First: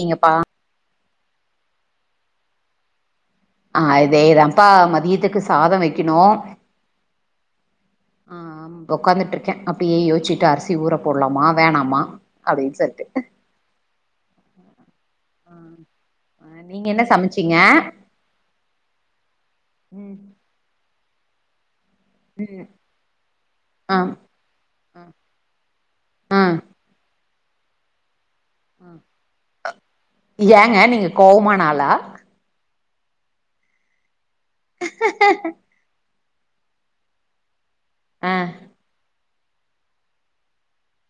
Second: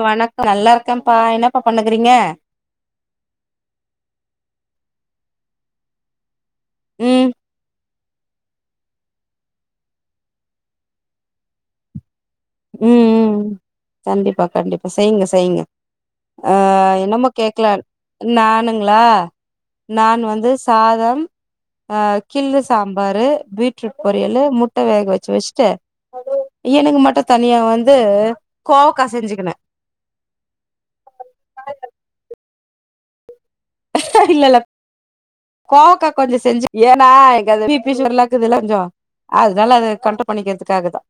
நீங்கப்பா வணக் நல்லா இருக்கேன்ப்பா என்னப்பா பண்ணுகறீங்க அதேதா பா மதியத்துக்கு சாதோ வைக்கணு ம் ஆ ஒக்காந்துட்டு இருக்க அப்டியே யோச்சிட்டு அரிசி ஊற போட்லாமா வேணாமா ன்சல்டு ம் ம் கண்டிப்பா கண்டிப்பா செய்ங்க செய்ங்க ஆ நீங்க என்ன என்னமோ சமச்சீங்க கேட்கலான் நானுங்களா ம் நான் வந்து சாதம் கிள்ளு சாம்பாரு ஆ பீட்ரூட் பொரியலு முட்ட வேக வச்சு வச்ட்டு ஆ எனக்கு மட்டு தனியா வந்து கோவக்கா செஞ்சுக்கன ஏங்க நீங்க கோவமான ஆளா இல்லல்ல கோவக்கா கொஞ்ச செஞ்சு பிசுகர்ல்லா ஆ இருக்குதுல கொஞ்சோ அதுனால அது கண்ட்ரோல் பண்ணிக்கற்துக்காகதா பண்ணிக்கிறதுக்காக தான்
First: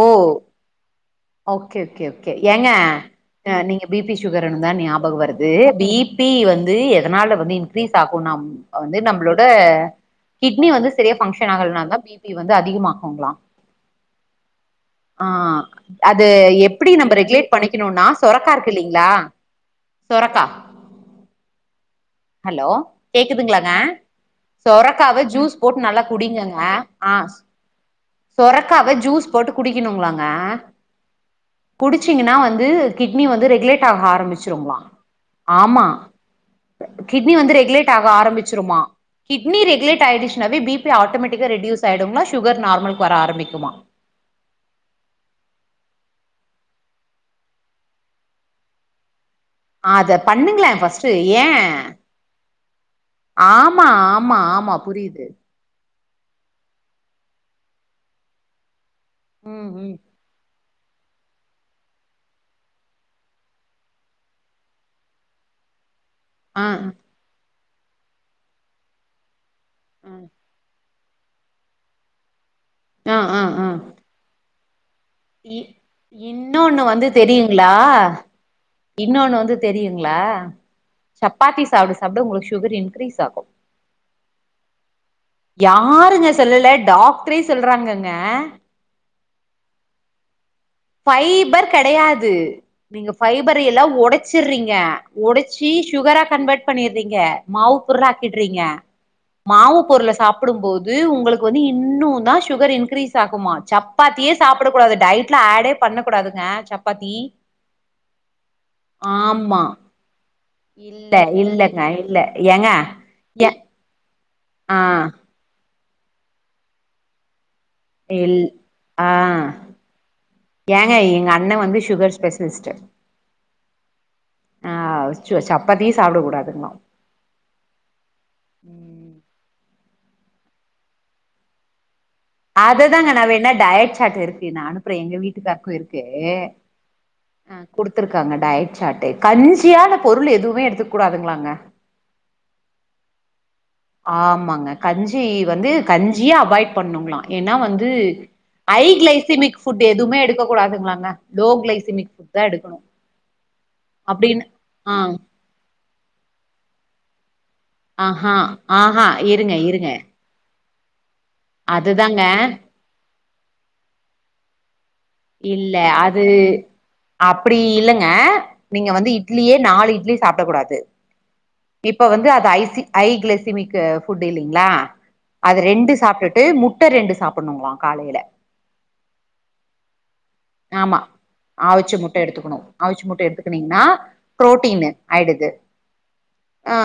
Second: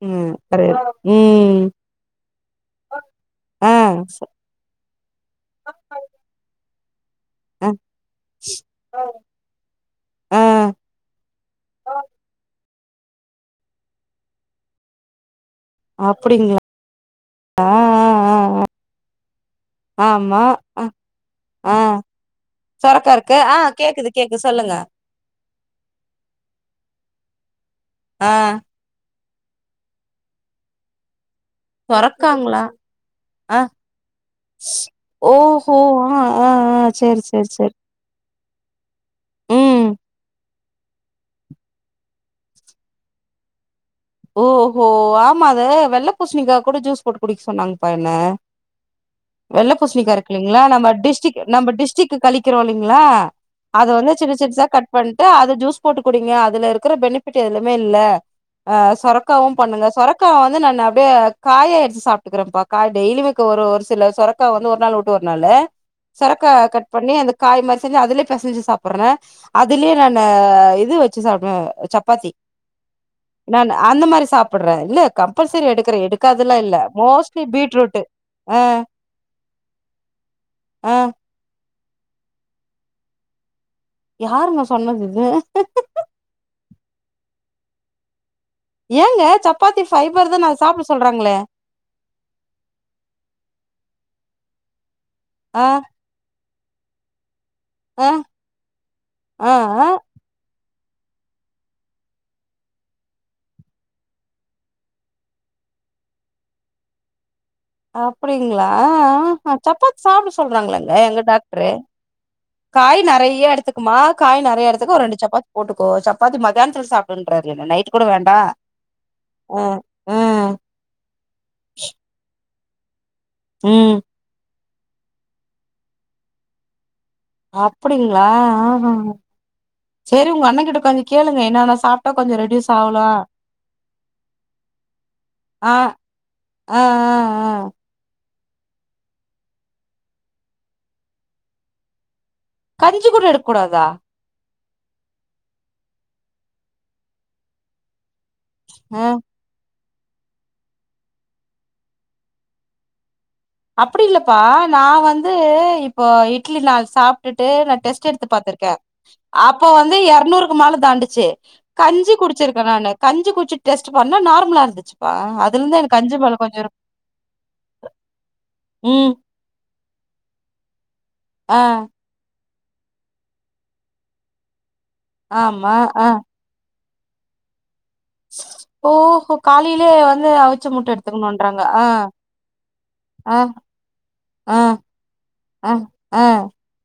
ஓ கரையது ம் ஓகே ஓகே ஓகே ஏங்க ஆ நீங்க பி பி சுகர் தா ஞாபக வருது பி பி வந்து எதனால வந்து ஆ இன்கிரீஸ் ஆகுனா நம் வந்து நம்மளோட ல ஆ கிட்னி வந்து செரியா பங்க்ஷன் ஆகலனாதா பி பி வந்து அதிகமாகுங்ளா ஆ அது அப்படிங்களா எப்டி நம்ம ரெகுலேட் ஆ ஆ பண்ணிக்கணுனா சொரக்கா ஆ இருக்கு இல்லைங்களா ஆமா சொரக்கா ஆ ஹலோ சொரக்கா இருக்கு ஆ கேக்குதுங்களாங்க கேக்குது கேக்குது சொல்லுங்க சொரக்காவ ஜூஸ் போட்டு நல்லா குடிங்கங்க ஆ ஆ சொரக்காவ ஜூஸ் போட்டு குடிக்கணுங்களாங்க குடிச்சீங்கன்னா சொரக்காங்களா வந்து கிட்னி வந்து ஆ ரெகுலேட் ஆக ஆரம்பிச்சிருங்களா ஓஹோ ஆ ஆ ஆ செரி செரி ந்து ரெகுலேட் ஆக ஆரம்பிச்சுருமா கிட்னி ம் ரெகுலேட் ஆயிட்ச்சனாவே பி பி ஆட்டோமேட்டிக்கா ரெடியூஸ் ஆயிடுங்களா சுகர் நார்மலுக்கு வர ஆரம்பிக்குமா ஓ ஹோ ஆமா அத வெள்ள பூசணிக்கா கூட ஜூஸ் போட்டு குடிக்க சொன்னாங்கப்பா என்ன வெள்ள பூசணிக்கா அத இருக்கு இல்லங்களா பண்ணுங்களே நம்ம ஃபர்ஸ்ட்டு டிஸ்டிக் ஏ நம்ம டிஸ்டிக் கழிக்கிறோ இல்லைங்களா ஆமா அத வந்து சின்ன ஆமா சிட்சா ஆமா கட் புரியுது பண்ட்டு அது ஜூஸ் போட்டு குடிங்க அதுல இருக்கற பெனிஃபிட் எதுலியுமே இல்ல ஆ சொரக்காவு ம் பண்ணுங்க ம் சொரக் க்கா வந்து நானு அப்டே காய எடுச்சு சாப்ட்டுக்கறன்ப்பா கா டெய்லியு ஒரு ஒரு சில சொர க்கா வந்து ஒரு நாள் உட்டு ஒரு நாளு சொரக்கா ஆ கட் பண்ணி அந்த காய் மாரி செஞ்சு அதுலே பெசஞ்சி சாப்பட்ற அதுலயே ஆ நானு இது வச்சி சாப்டுவே சப்பாத்தி ஆ ஆ ஆ ப்பட்ற இல்ல இ கம்பல்செரி எடுக்கற எடுக்காதுல்லா இல்ல இன்னொன்னு வந்து மோஸ்ட்லி தெரியுங்களா பீட்ரூட் ஆ இன்னொன்னு வந்து தெரியுங்களா ஆ சப்பாத்தி சாப்ட சாப்ட உங்களுக்கு சுகர் இன்க்ரீஸ் ஆகு யாருங்க சொன்னது இது யாருங்க சொல்லல டாக்ரே சொல்றாங்கங்க ஏங்க சப்பாத்தி ஃபைபர் தான அது சாப்ட சொல்றாங்களே ஃபைர் கெடையாது நீங்க ஃபைபர் எல்லா ஒடச்சிறீங்க ஆ உடச்சி சுகரா கன்வெர்ட் பண்ணிறீங்க மாவு பொருளா ஆ ஆக்கிட்றீங்க ஆ மாவு ஆ பொருள சாப் ப்படும் போது உங்களுக்கு வந்து இன்னும் தா சுகர் இன்கிரீஸ் ஆகுமா சப்பாத்தியே சாப்பட கூடாது டைட்ல ஆடே பண்ணக்கூடாதுங்க சப்பாத்தி அப்டிங்களா ஆ ஆமா சப்பாத்தி சாப்ட சொல்றாங்களாங்க இல்ல எங்க டாக்டரு இல்லங்க இல்ல ஏங்க காய் நறையா ஏ எடுத்துக்குமா காய் நறையா ஆ எடுத்துக்கோ ஒரு ரெண்டு சப்பாத் போட்டுக்கோ சப்பாத்தி மத்தியானத்துத்துல சாப்புடுன்றாரு என்ன நைட்டு கூட இல் வேண்டாம் ஆ ம் ம் ஏங்க எங்க அண்ணன் வந்து சுகர் ஸ்பெஷலிஸ்ட் ம் ஆ சப்பாத்தியே சாப்ட கூடாதுங்கிரா அப்டிங்களா ஆஹ ம் செரி உங்க அண்ணங்கிட்ட கொஞ்சம் கேளுங்க என்னனா சாப் அதுதாங்க நா வேணா டயட் சாட் இருக்கு நா அனுப்புறே எங்க ஆ வீட்டுகாருக்கும் இருக்கு ஆ குடுத்துருக்காங்க டயட் சாட்டு கஞ்சியான பொருள் எதுவுமே எடுத்துக்கூடாதுங்களாங்க கஞ்சி கூட எடுக்கூடாதா ஆமாங்க கஞ்சி வந்து கஞ்சியே அவாய்ட் பண்ணுங்களாம் ஏன்னா வந்து ஐ ஆ கிளைசிமிக் ஃபுட்டு எதுவுமே எடுக்கக் கூடாதுங்களாங்க லோ கிளைசிமிக் ஃபுட் தான் எடுக்கணும் அப்டி இல்லப்பா நா வந்து இப்போ இட்லி நா சாப்ட்டுட்டு நா டெஸ்ட்டு எடுத்து ஆஹா பாத்துருக்கேன் ஆஹா இருங்க அப்போ இருங்க வந்து எரநூறு க்கு மேல தாண்டுச்சி கஞ்சி அதுதாங்க குடிச்சிருக்கன் நானு கஞ்சி குடிச்சிட்டு டெஸ்ட்டு பண்ண நார்மலா இருந்துச்சி ஆ அதுல இல்ல இருந்தே எனக்கு கஞ்சி அது மேல கொஞ்சம் இரு அப்டி இல்லங்க நீங்க ம் வந்து இட்லியே நாலு இட்லி சாப்டக் கூடாது ஆ இப்ப வந்து அது ஐசி ஐ கிளசிமிக்கு ஃபுட்டு இல்லைங்களா அது ஆமா ரெண்டு ஆ சாப்ட்டு ட்டு முட்ட ரெண்டு சாப்பணுங்களாம் காலையில ஓஹோ காலையிலே வந்து அவி ச்ச முட்ட ஆமா எடுத்துக்கணுன்றாங்க ஆ அவிச்ச முட்ட எடுத்துக்கணு அவிச்ச முட்ட ஆ எடுத்துக்கனீங்கன்னா ஆ புரோட்டீனு ஆயிடுது ஆ ஆ ஆ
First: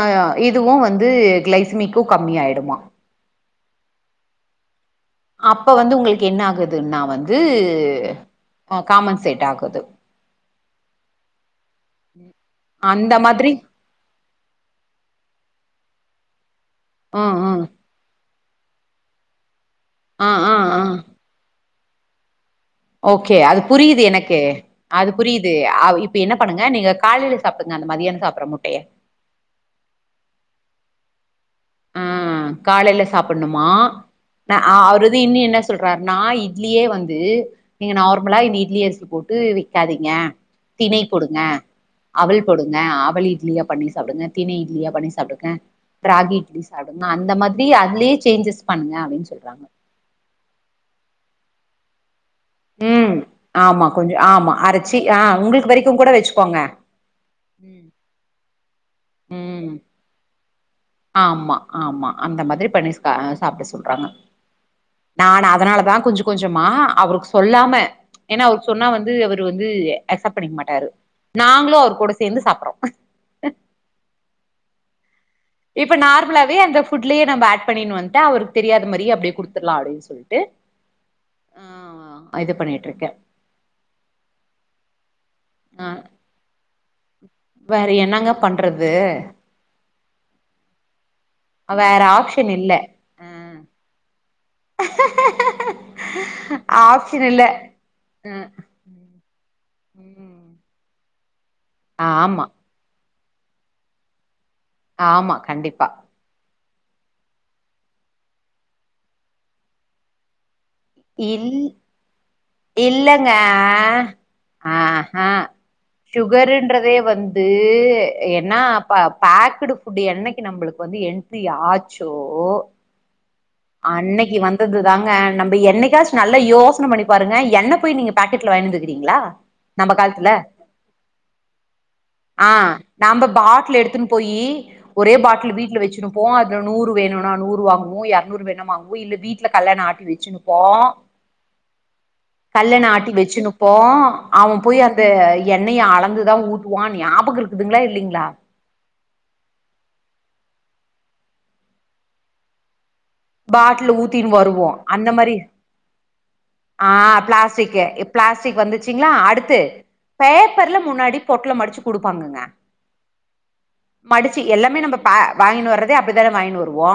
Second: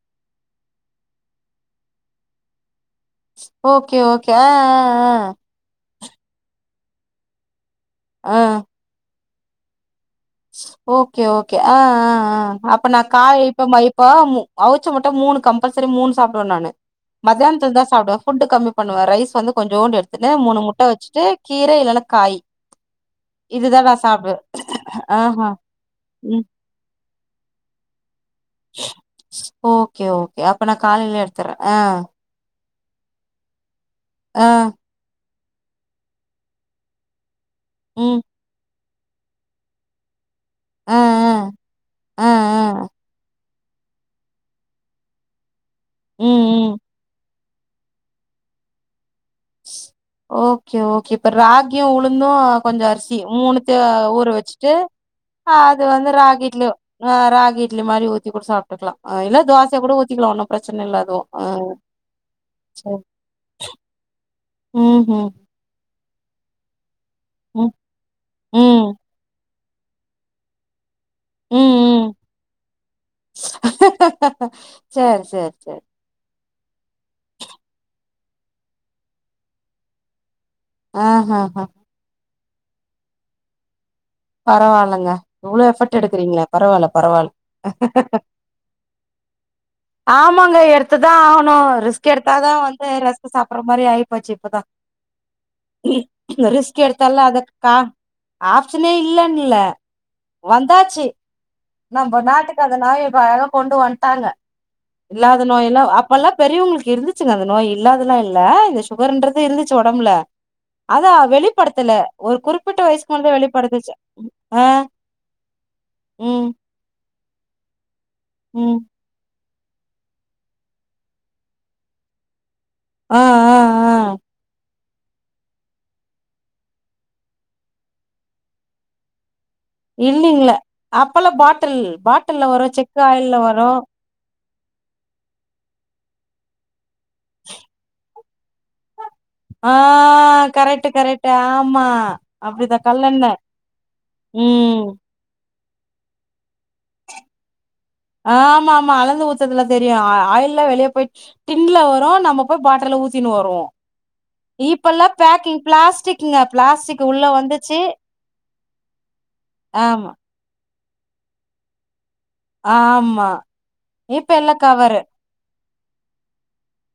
இதுவும் வந்து கிளைசிமிக்கும் கம்மியா ஆயிடுமா ஓகே ஓகே ஆ ஆ ஆ அப்ப வந்து உங்களுக்கு என்ன ஆகுதுன்னா வந்து ஆ, ஆ. காமன்சேட் ஆகுது ஓகே ஓகே ஆ ஆ ஆ அப்ப நா அந்த காலை மாதிரி இப்ப மு இப்போ அவுச்ச முட்ட மூனு கம்பல்செரி மூனு சாப்டுவன் நானு ஆ ஆ மத்தியானத்துல தா சாப்டுவேன் ஃபுட்டு கம்மி பண்ணுவன் ரைஸ் வந்து கொஞ்சோண்டு ஆ எடுத்துனு ஆ மூணு ஆ முட்ட வச்சிட்டு கீர இல்லன்னா காயி ஓகே அது புரியிது எனக்கு அது ஆஹா. புரியிது ஆ இப்ப என்ன ம். பண்ணுங்க நீங்க காலையில சாப்டுங்க அந்த மதியானம் சாப்பற முட் ஓகே ஓகே அப்ப நா காலையில எடுத்துறன் ஆ ம் காலையில சாப்பணுமா ஆ அவரது இன்னும் என்ன சொல்றாருன்னா இட்லியே வந்து நீங்க ம். நார்மலா இந்த இட்லி அரிசி போட்டு விக்காதீங்க ஆ, திணை போடுங்க ஆ, ஆ, அவல் ஆ. போடுங்க அவல் இட்லியா பண்ணி சாப்டுங்க தினை இட்லியா பண்ணி சாப்டுங்க ம் ராகி இட்லி ம் சாப்டுங்க அந்த மாதி ரி அதுலே சேஞ்சஸ் பன்னுங்க அப்டின் சொல்றாங்க ஓகே ஓகே இப்ப ராகியும் உளுந்தும் கொஞ்சம் ம் அரிசி மூணுத்தயு ஆமா கொஞ்சோ ஊற ஆமா வச்சிட்டு அரச்சி ஆ உங்களுக்கு அது வரைக்கு வந்து கூட ராகி வச்சுக்கோங்க இட்லி ஆ ராகி இட்லி ம் மாரி ஊத்தி கூட சாப்ட்டுக்கலா இல்ல ம் தோசயா கூட ஊத்திக்கலாம் ஒன்னு பிரச்சன இல்ல அது ஆமா ஆமா அந்த மாதிரி பண்ணி சாப்ட சொல்றாங்க ம் ம் நானு அதனால தா கொஞ்ச கொஞ்சமா அவருக் ம் சொல்லாம ஏன்னா அவரு சொன்னா ம் வந்து அவரு வந்து அக்சப்ட் பண்ணிக்க மாட்டாரு நாங்களு அவர் கூட சேந்து சாப்பிட்றோ சேர் சேர் இப்ப நார்மலாவே அந்த புட்லயே நம் ஆட் பண்ணினனு வந்துட்டு அவருக்கு தெரியாத மாரியே அப்டி குடுத்தறலா அப்டின்னு சொல்ட்டு ஆஹாஆ ஆ இது பண்ணிட்டு இருக்கே பரவாயில்லங்க இவ்ளோ ஆ எஃபர்ட் எடுக்கறீங்களே பரவாயில்ல பரவாயில்ல வேற [unintelligible] ஆமாங்க எடுத்துதா ஆக னு வேற ரிஸ்க் ஆப்ஷன் எடுத்தாதா இல்ல வந்து ரஸ்க் சாப்பற மாரி ஆயிப்போச்சு இப்பதா ரிஸ்க ஆ ஆப்ஷன் எடுத்தல்ல அது இல்ல [unintelligible] ம் பிரச்சனயே இல்லனு இல்ல வந்தாச்சு நம்ம ஆமா நாட்டுக்கு அந்த [unintelligible] கொண்டு வன்டாங்க ஆமா இல்லாத நோய் எல்லா கண்டிப்பா. அப்பல்லா பெரியவங்களுக்கு இருந்துச்சுங்க அந்த நோயி இல்லாதெல்லா இல்ல இந்த சுகர்ன்றது இருந்துச்சு ஒடம்புல அதா இல் வெளிப்படுத்தல ஒரு குறிப்பிட்ட வயசுக்கு வந்து வெளி ஆ ஆஹா ம் சுகருன்றதே வந் து என்னா ம் பேக்குடு ஃபுட்டு என்னிக்கி நம்மளுக்கு வந்து என்ட்ரி ஆச்சோ ஆ ஆ ஆ அன்னிக்கி வந்தது தாங்க என்னைக்காச்சு நல்லா யோசன பண்ணி பாருங்க எண்ண போயி நீங்க பாக்கெட்ல வாங்கி வந்துறீக்கீங்களா நம்ம காலத்துல இல்லைங்கள அப்பெல்லா பாட்டில் பாட்டில்ல ஆ வரு செக்கு நாம ஆயில்ல வரு பாட்டில் எடுத்துன்னு போயி ஒரே பாட்டில் வீட்ல வெச்சுரு போ அதுல நூறு வேணுனா நூறு வாங்குவோ எர்நூறு வேணு வாங்குவோ இல்ல வீட்ல ஆ கல்லெண்ண ஆட்டி வெச்சு போ கரெக்ட் கரெக்ட் ஆமா அப்டிதா கல்லண்ண ஆட்டி கல்லெண்ண வெச்சுநுப்போ அவ ம் போய் அந்த எண்ணெய அளந்துதா ஊத்துவா ஞாபக இருக்குதுங்களா இல்லிங்ளா ஆமா ஆமா அளந்து ஊத்துறல தெரியு ஆயில் வெளியே போய் டின்ல வரு நம்ம போய் பாட்டில் ஊ த்தினு வருவோ பாட்டில ஊத்தின்னு வருவோ இப்பெல்லா அந்த மாரி பேக்கிங் பிளாஸ்டிக்குங்க ஆ பிளாஸ்டிக் உள்ள வந்துச்சு பிளாஸ்டிக்கு பிளாஸ்டிக் வந்துச்சுங்களா அடுத்து ஆமா பேப்பர்ல முன்னாடி பொட்ல மடிச்சு குடுப்பாங்கங்க ஆமா இப்ப மடிச்சு எல்லா எல்லாமே நம்ம கவரு பா வாங்கினு வர்றதே அப்டித்தான வாங்கினு வருவோ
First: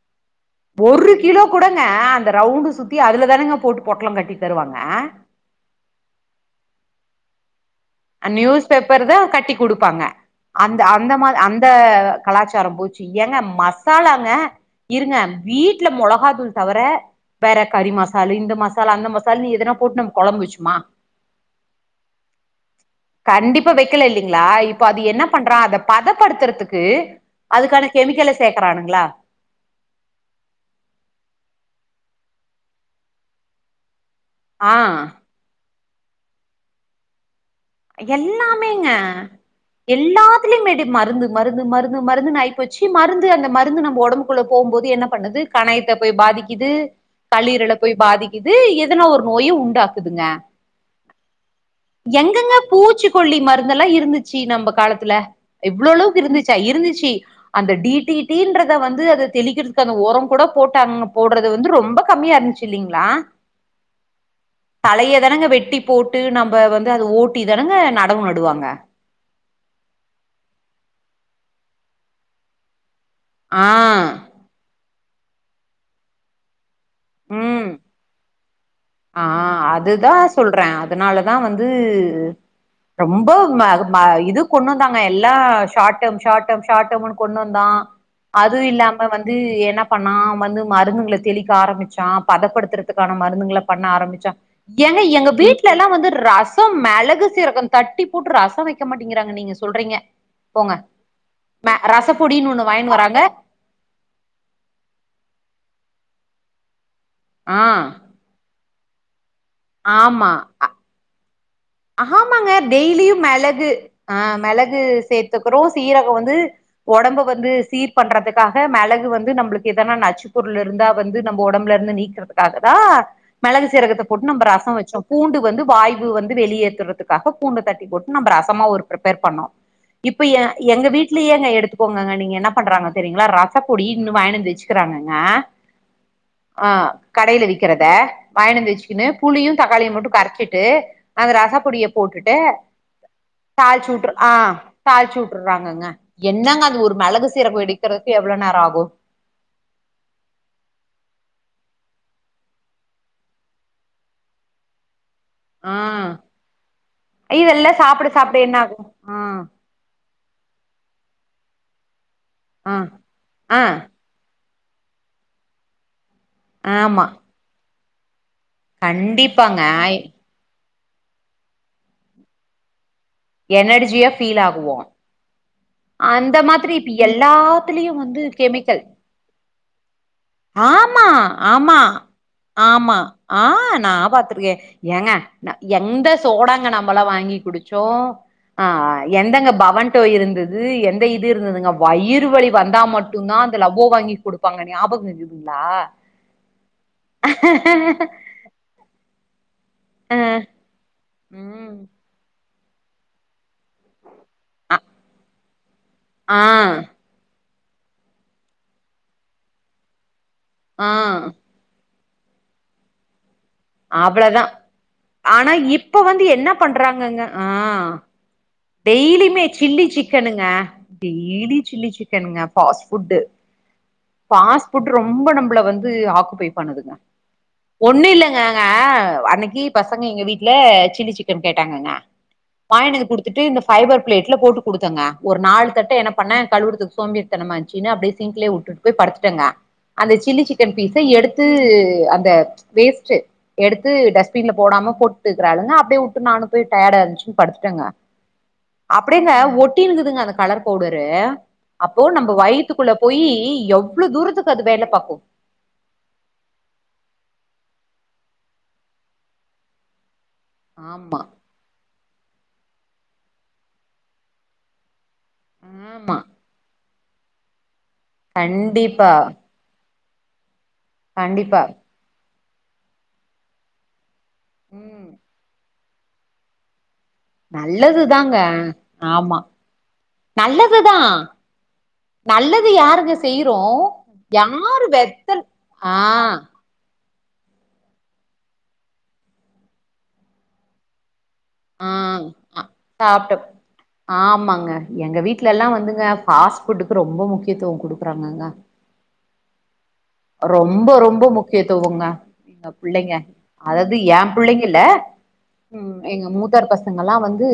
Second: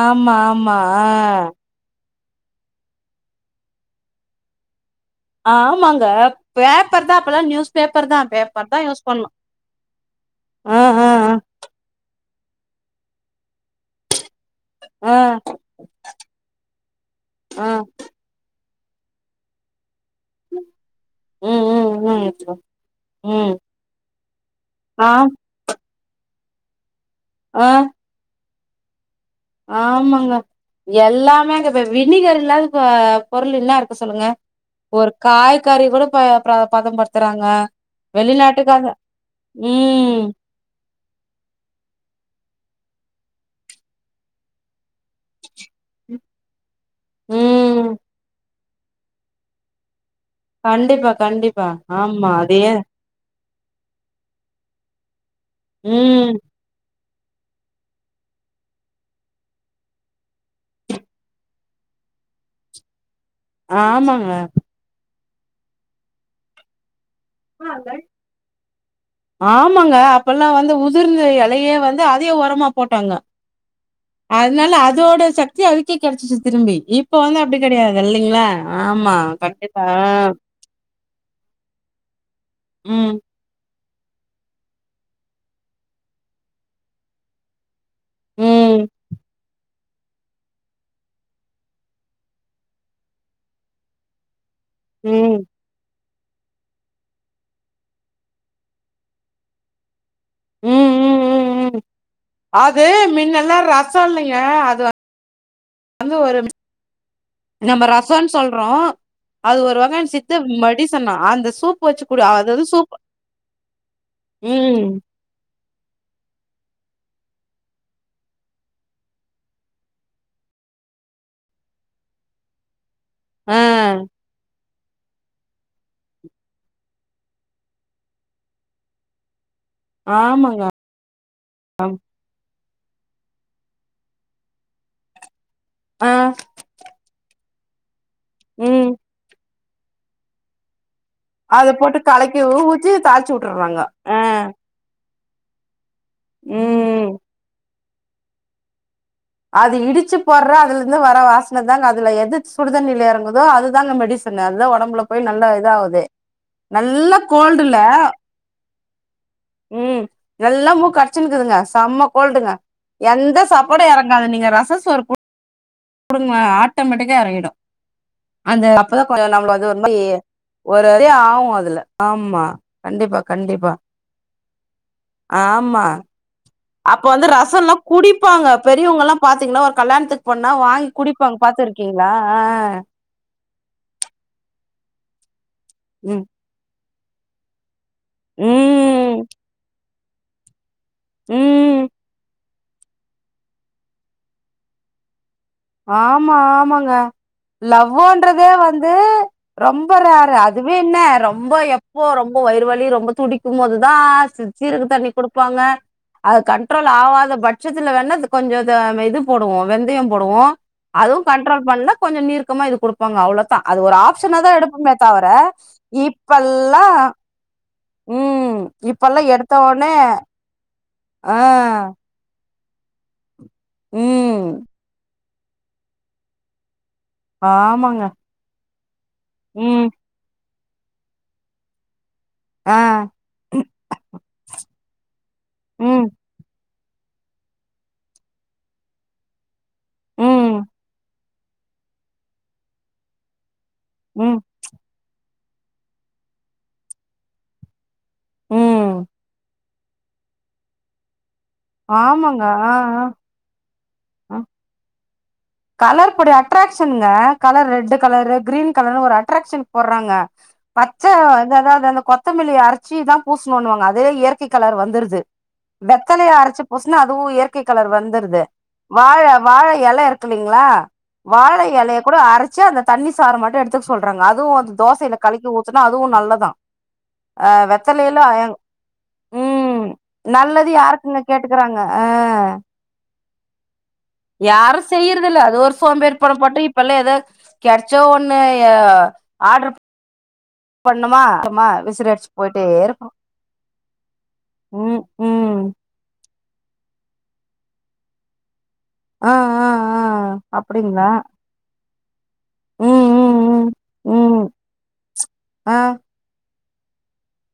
ஆமா ஆமா ஆ ஒரு கிலோ கூடங்க அந்த ரவுண்டு சுத்தி அதுல தானேங்க போட்டு பொட்ல கட்டி தருவாங்க ஆமாங்க பேப்பர்தா அப்பெல்லா நியூ நியூஸ் பேப்பர் தா கட்டி குடுப்பாங்க ஆ அந்த ஆ அந்த மா அந் அந்த கலாச்சாரம் போச்சு ஏங்க மசாலாங்க இருங்க ஆ வீட்ல மொளகா தூள் தவிர வேற ஆ கறி மசாலு இந்த மசா லு அந்த மசால்னு எதனா போட்டு நம்ம கொழம்பு வெச்சமா ம் ம் ம் ம் கண்டிப்பா வைக்கல இல்லிங்களா இப்ப ஆ அது என்ன பண்றா அத பதப்படுத்துறதுக்கு ஆ அதுக்கான கெமிக்கல சேக்கறானுங்களா ஆமாங்க எல்லாமேங்க வினிகர் இல்லாத பொருள் என்னா இருக்கு சொல்லுங்க ஆ ஒரு காய்கறி கூட ப பதம்படுத்துறாங்க வெளிநாட்டுக்காக எல்லாமேங்க ம் [unintelligible] மருந்து மருந்து மருந்து மருந்துனு ஆயிப்போச்சு மருந்து அந்த மருந்து நம்ம ஒடம்புக்குள்ள போம் போது என்ன பண்ணுது கணையத்த போய் பாதிக்குது கல்லிறல ம் போய் பாதிக்குது எதனா ஒரு நோய உண்டாக்குதுங்க கண்டிப்பா கண்டிப்பா ஆமா எங்கங்க அதே பூச்சிக்கொல்லி மருந்தெல்லா இருந்துச்சு நம்ம காலத்துல இவ்ளோ அளவுக்கு ம் இருந்துச்சா இருந்துச்சு அந்த டி டி டின்றத வந்து அதூ தெளிக்கிறதுக்கு அந்த ஒரம் கூட போட்டங்க போடுறது வந்து ரொம்ப கம்மியா இருந்துச்சு இல்லைங்ளா ஆமாங்க தலையதானங்க வெட்டி போட்டு நம்ம வந்து அத ஓட்டி தானங்க நடவு நடுவாங்க ஆமாங்க அப்பல்லா வந்து உதிர்ந்த இலையே வந்து அதே ஒரமா போட்டாங்க ஆ அதனால அதோட சக்தி அதுக்கே கெடைச்சிச்சு திரும்பி இப்ப வந்து அப்டி ம் கெடையாது இல்லைங்களா ஆமா ஆ கண்டிப்பா அதுதா சொல்றே அதுனாலதா வந்து ம் ரொம்ப மா ம இது கொண்டு வந்தாங்க எல்லா ஷர்ட்ம் ஷா்டம் ஷா்டம்னு கொண்டு வந்தா அது ம் இல்லாம வந்து என்ன பண்ணா வந்து மருந்துங்களை தெளிக்க ஆரம்பிச்சா பதப்படுத்துறதுக்கான மருந்துங்கள பண்ண ஆரம்பிச்சா எங்க எங்க ம் வீடல எல்லா வந்து ராச ம் மிளகு சீரகம் தட்டி போட்டு ரசம் மாட்டேங்கிறாங்க நீங்க சொல்றீங்க போங்க ம் ம் ம் மே ம் ரச பொடினு ஒண்ணு வராங்க சொல்லுங்க அது வ ந்து ஒரு ஆ நம்ம ரசோனு சொல்றோ அது ஒரு வகையான்ன ஆமா சித்த மடி ன்னா அந்த சூப் வச்சு குடி அது ஆமாங்க வந்து சூப் டெய்லியு மிளகு ஆ மிளகு ம் சேத்துக்கறோ சீரகம் வந்து உடம்பு வந்து சீர் பண்றதுக்காக மிளகு வந்து நம்மளுக்கு எதன நச்சு பொருள் இருந்தா வந்து நம்ம உடம்புல இருந்து நீக்குறதுக்காகதா ஆ மிளகு சீரகத்தை போட்டு நம்ம ரசோ வச்சோ பூண்டு வந்து வாய்வு வந்து து வெளியேற்றுறதுக்காக பூண்டு தட்டி போட்டு நம்ம ரசமா ஒரு பிபேர் பண்ணோ இப்ப எ ஆமாங்க எங்க வீடலயே எங்க எடுத்துக்கோங்கங்க நீங்க என்ன பண்றாங்க தெரிங்களா ரசப்பொடி இன்னு வாங்கினுந்து வச்சுக்கறாங்கங்க ஆ ஆ கடையில விக்கிறத வாங்கினந்து ம் வச்சுக்கனு புளி யு தக்காளியு மட்டு கரச்சிட்டு அந்த ரச அத பொடிய போட்டு போட்டுட்டு கலக்கி ஊத்தி தாளிச்சு வுட்டுறாங்க தாளிச்சு விட்டுரு ஆ தாளிச்சு விட்டுறாங்கங்க என்னங்க அது ஒரு ம் மிளகு சிரகோ இடிக்கிறதுக்கு எவ்ளோ நேரோ ஆகு அது இடிச்சு போடுற அதுல இருந்து வர வாசன தாங்க அதுல எது சுடுதண்ணில இறங்குதோ அது தாங்க மெடிச சனு அத ஒடம்புல போய் நல்ல இத ஆ ஆகுது நல்லா கோல்டுல்ல இதெல்லாம் சாப்பிட சாப்பிட என்ன ஆகும் ஆ ம் நல்லா மூக் கடைச்சின்னுக்குதுங்க செம்ம கோல்டுங்க ஆ எந்த ஆ சாப்பாடு இறங்காது நீங்க ரசோ சோறு போ குடுங்க ஆமா ஆட்டோமேட்டிக்கா இறங்கிடு அந்த அப்பதா கொஞ்சோ நம்மள கண்டிப்பாங்க வந்து ஒரு ஒரு வழி ஆகு அதுல ஆமா கண்டிப்பா கண்டிப்பா எனர்ஜியா ஃபீல் ஆகுவோ ஆமா அந்த மா திரி இப்ப அப்ப வந்து ரசம்லா எல்லாத்துலயு வந்து குடிப்பாங்க கெமிக்கல் பெரியவங்கல்லா பாத்தீங்கன்னா ஒரு கல்யாணத்துக்கு போனா வாங்கி ஆமா குடிப்பாங்க ஆமா பாத்துருக்கீங்களா ஆ ஆமா ஆ நா பாத்திருக் எ ஏங்க ந எந்த ம் சோடாங்க நம்பளா வாங்கி குடுச் சோ ஆ ம் எந்தெங்க பவன்டோ இருந்தது எந்த இது இருந்ததுங்க ம் வயிறு வலி வந்தா மட்டுதா அந்த லவ்வோ வாங்கி குடுப்பாங்க ஞாபகோ இருக் ஆமா ஆமாங்க லவ்வோன்ற தே வந்து ரொம்ப ஆ ரேரு அதுவே என்ன ரொம்ப ம் எப்போ ரொம் போ வயிரு வலி ரொம்ப துடிக்கு போதுதா ச அ ஜீரக தண்ணி குடுப்பாங்க அது ஆ கண்ட்ரோல் ஆவாத பட்சத்துல வேணா இது கொஞ்ச இத இது போடுவோ வெந்தயோ போடுவோ ஆ அதுவு கண்ட்ரோல் பண்ல கொஞ்ச நீர்க்கமா இது குடுப் பாங்க அவ்ளோதா அது ஒரு ஆப்ஷன அவ்ளதா தா எடுப்போமே தவர ஆனா இப்ப வந்து என்ன இப்பெல்லா பண்றாங்கங்க ஆ ம் இப்பல்லா டெய்லியுமே எடுத்த சில்லி ஒட்னே சிக்கனுங்க ஆ டெய்லி சில்லி சிக்கனுங்க ஃபாஸ்ட் ஃபுட்டு ம் ஃபாஸ் ஃபுட்டு ரொம்ப நம்மள வந்து ஆக்குபை பண்ணுதுங்க ஆமாங்க ஒண்ணு இல்லங்க [unintelligible] அன்னைக்கி ம் பசங்க எங்க வீட்டுல சில்லி சிக்கன் கேட்டாங்கங்க ஆ வாங்கின் வந்து குடுத் துட்டு இந்த பைபர் பிளேட்ல போட்டு குடுத்தங்க ஒரு நாலு தட்ட ம் எனப் பண்ணே கழுவறத்துக்கு சோம்பேரித்தனமா இருச்சுனு அப்டியே சீங்கலே விட்டு போய் படுதுட்டாங்க அந்த சில்லி ம் சிக்கன் பிசா எடுத்து அந்த வேஸ்ட்டு எடுத்து ம் டஸ்பின்ல போடாம போட்டுய்க்றாளுங்க அப்டியே விட்டு நானு போய் டயடா இருந்துச்சு படுதுட்டேங்க ம் அப்டேங்க ஒட்டின்கிதுங்க அந்த கலர் பவுடரு அப்போ நம்போ ஆமாங்க ஆ வயத்துக்குள்ள ஆ போய் எவ்வளோ ஆ தூரத்துக்கு அது வேல பாக்கு கலர் பொடி அட்ராக்ஷன்ங்க கலர் ரெட்டு கலரு கிரீன் கலர்ன்னனு ஒரு அட்ராகஷனுக் போட்றாங்க பச்ச ஆமா வந்து அதாவ்து அந்த கொத்தமல்லி அரைச்சிதா பூசணுன்னுவாங்க அதே இயற்கை கலர் வந்துருது ஆமா வெத்தலைய அரைச்சு பூசுனா அதுவு இயற்கை கலர் வந்துருது கண்டிப்பா வாழ வாழ எல இருக் கு இல்லலைங்களா வாழ கண்டிப்பா எலையை கூட அரைச்சு அந்த தண்ணி சார மட்டு எடுத் துக்கு சொல்றாங்க அதுவு அந்த ம் தோசையில கலக்கி ஊத்துனா அதுவு நல்லதா அ வெத்தலையில நல்லதுதாங்க ஆமா [inaudible] ம் நல்லது நல்லதுதா யாருக்குங்க கேட்டுக்கறாங்க அ நல்லது யாருங்க செய்றோ யாரு செய்யறதில்ல அது ஒரு ஆ சோம்பேரிதாணுபட்டு இப் பெல்ல ஏதோ [unintelligible] ஒண்ணு ஆர்டரு பண்ணுமா [inaudible] ஆ விசிற அடிச்சு போய்ட்டே அ இருக்குனு சாப்ட்டோ ஆமாங்க எங்க ம் வீட்டுலயெல்லா வந்துங்க பஸ்ஃபுட்க்கு ரொம்ப முக்கியத்துவு குடுக்குறாங்கங்க ஆ ஆ ஆ ரொம்ப அப்டிங்களா ரொம்ப முக்கியத்துவங்க எங்க ம் பிள்ளைங்க ம் அதாவ்து ஏ ம் ம் பிள்ளைங்கல்ல ஆ ம் எங்க மூத்தார் பசங்கெல்லா வந்து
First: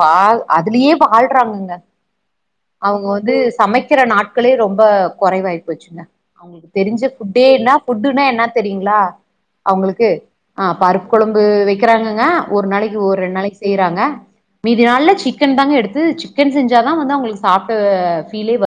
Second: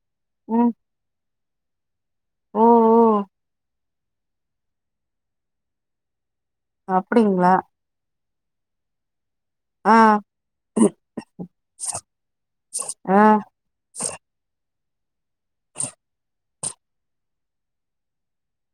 வாழ் ம் அதுலயே வாழ்றாங்கங்க ஓ அவுங்க ஓ வந்து சமைக்கிற நாட்களே ரொம்ப கொறைவாய போச்சுங்க அவுங்களுக்கு தெரிஞ்ச அப்டிங்களா ஃபுட்டேன்னா ஃபுட்டுன்னா என்ன தெரியுங்களா ஆ அவுங்களுக்கு ஆ பருப்பு கெழம்பு வைக்கிறாங்கங்க ஒரு நாளைக்கு ஒரு ஆ ரெண்டு நாளைக்கு செய்யறாங்க மீதி நாளல சிக்கன் தாங்க எடுத்து சிக் கன் செஞ்சா தா வந்து அவுங்களுக்கு சாப்ட்ட ஃபீலே வரு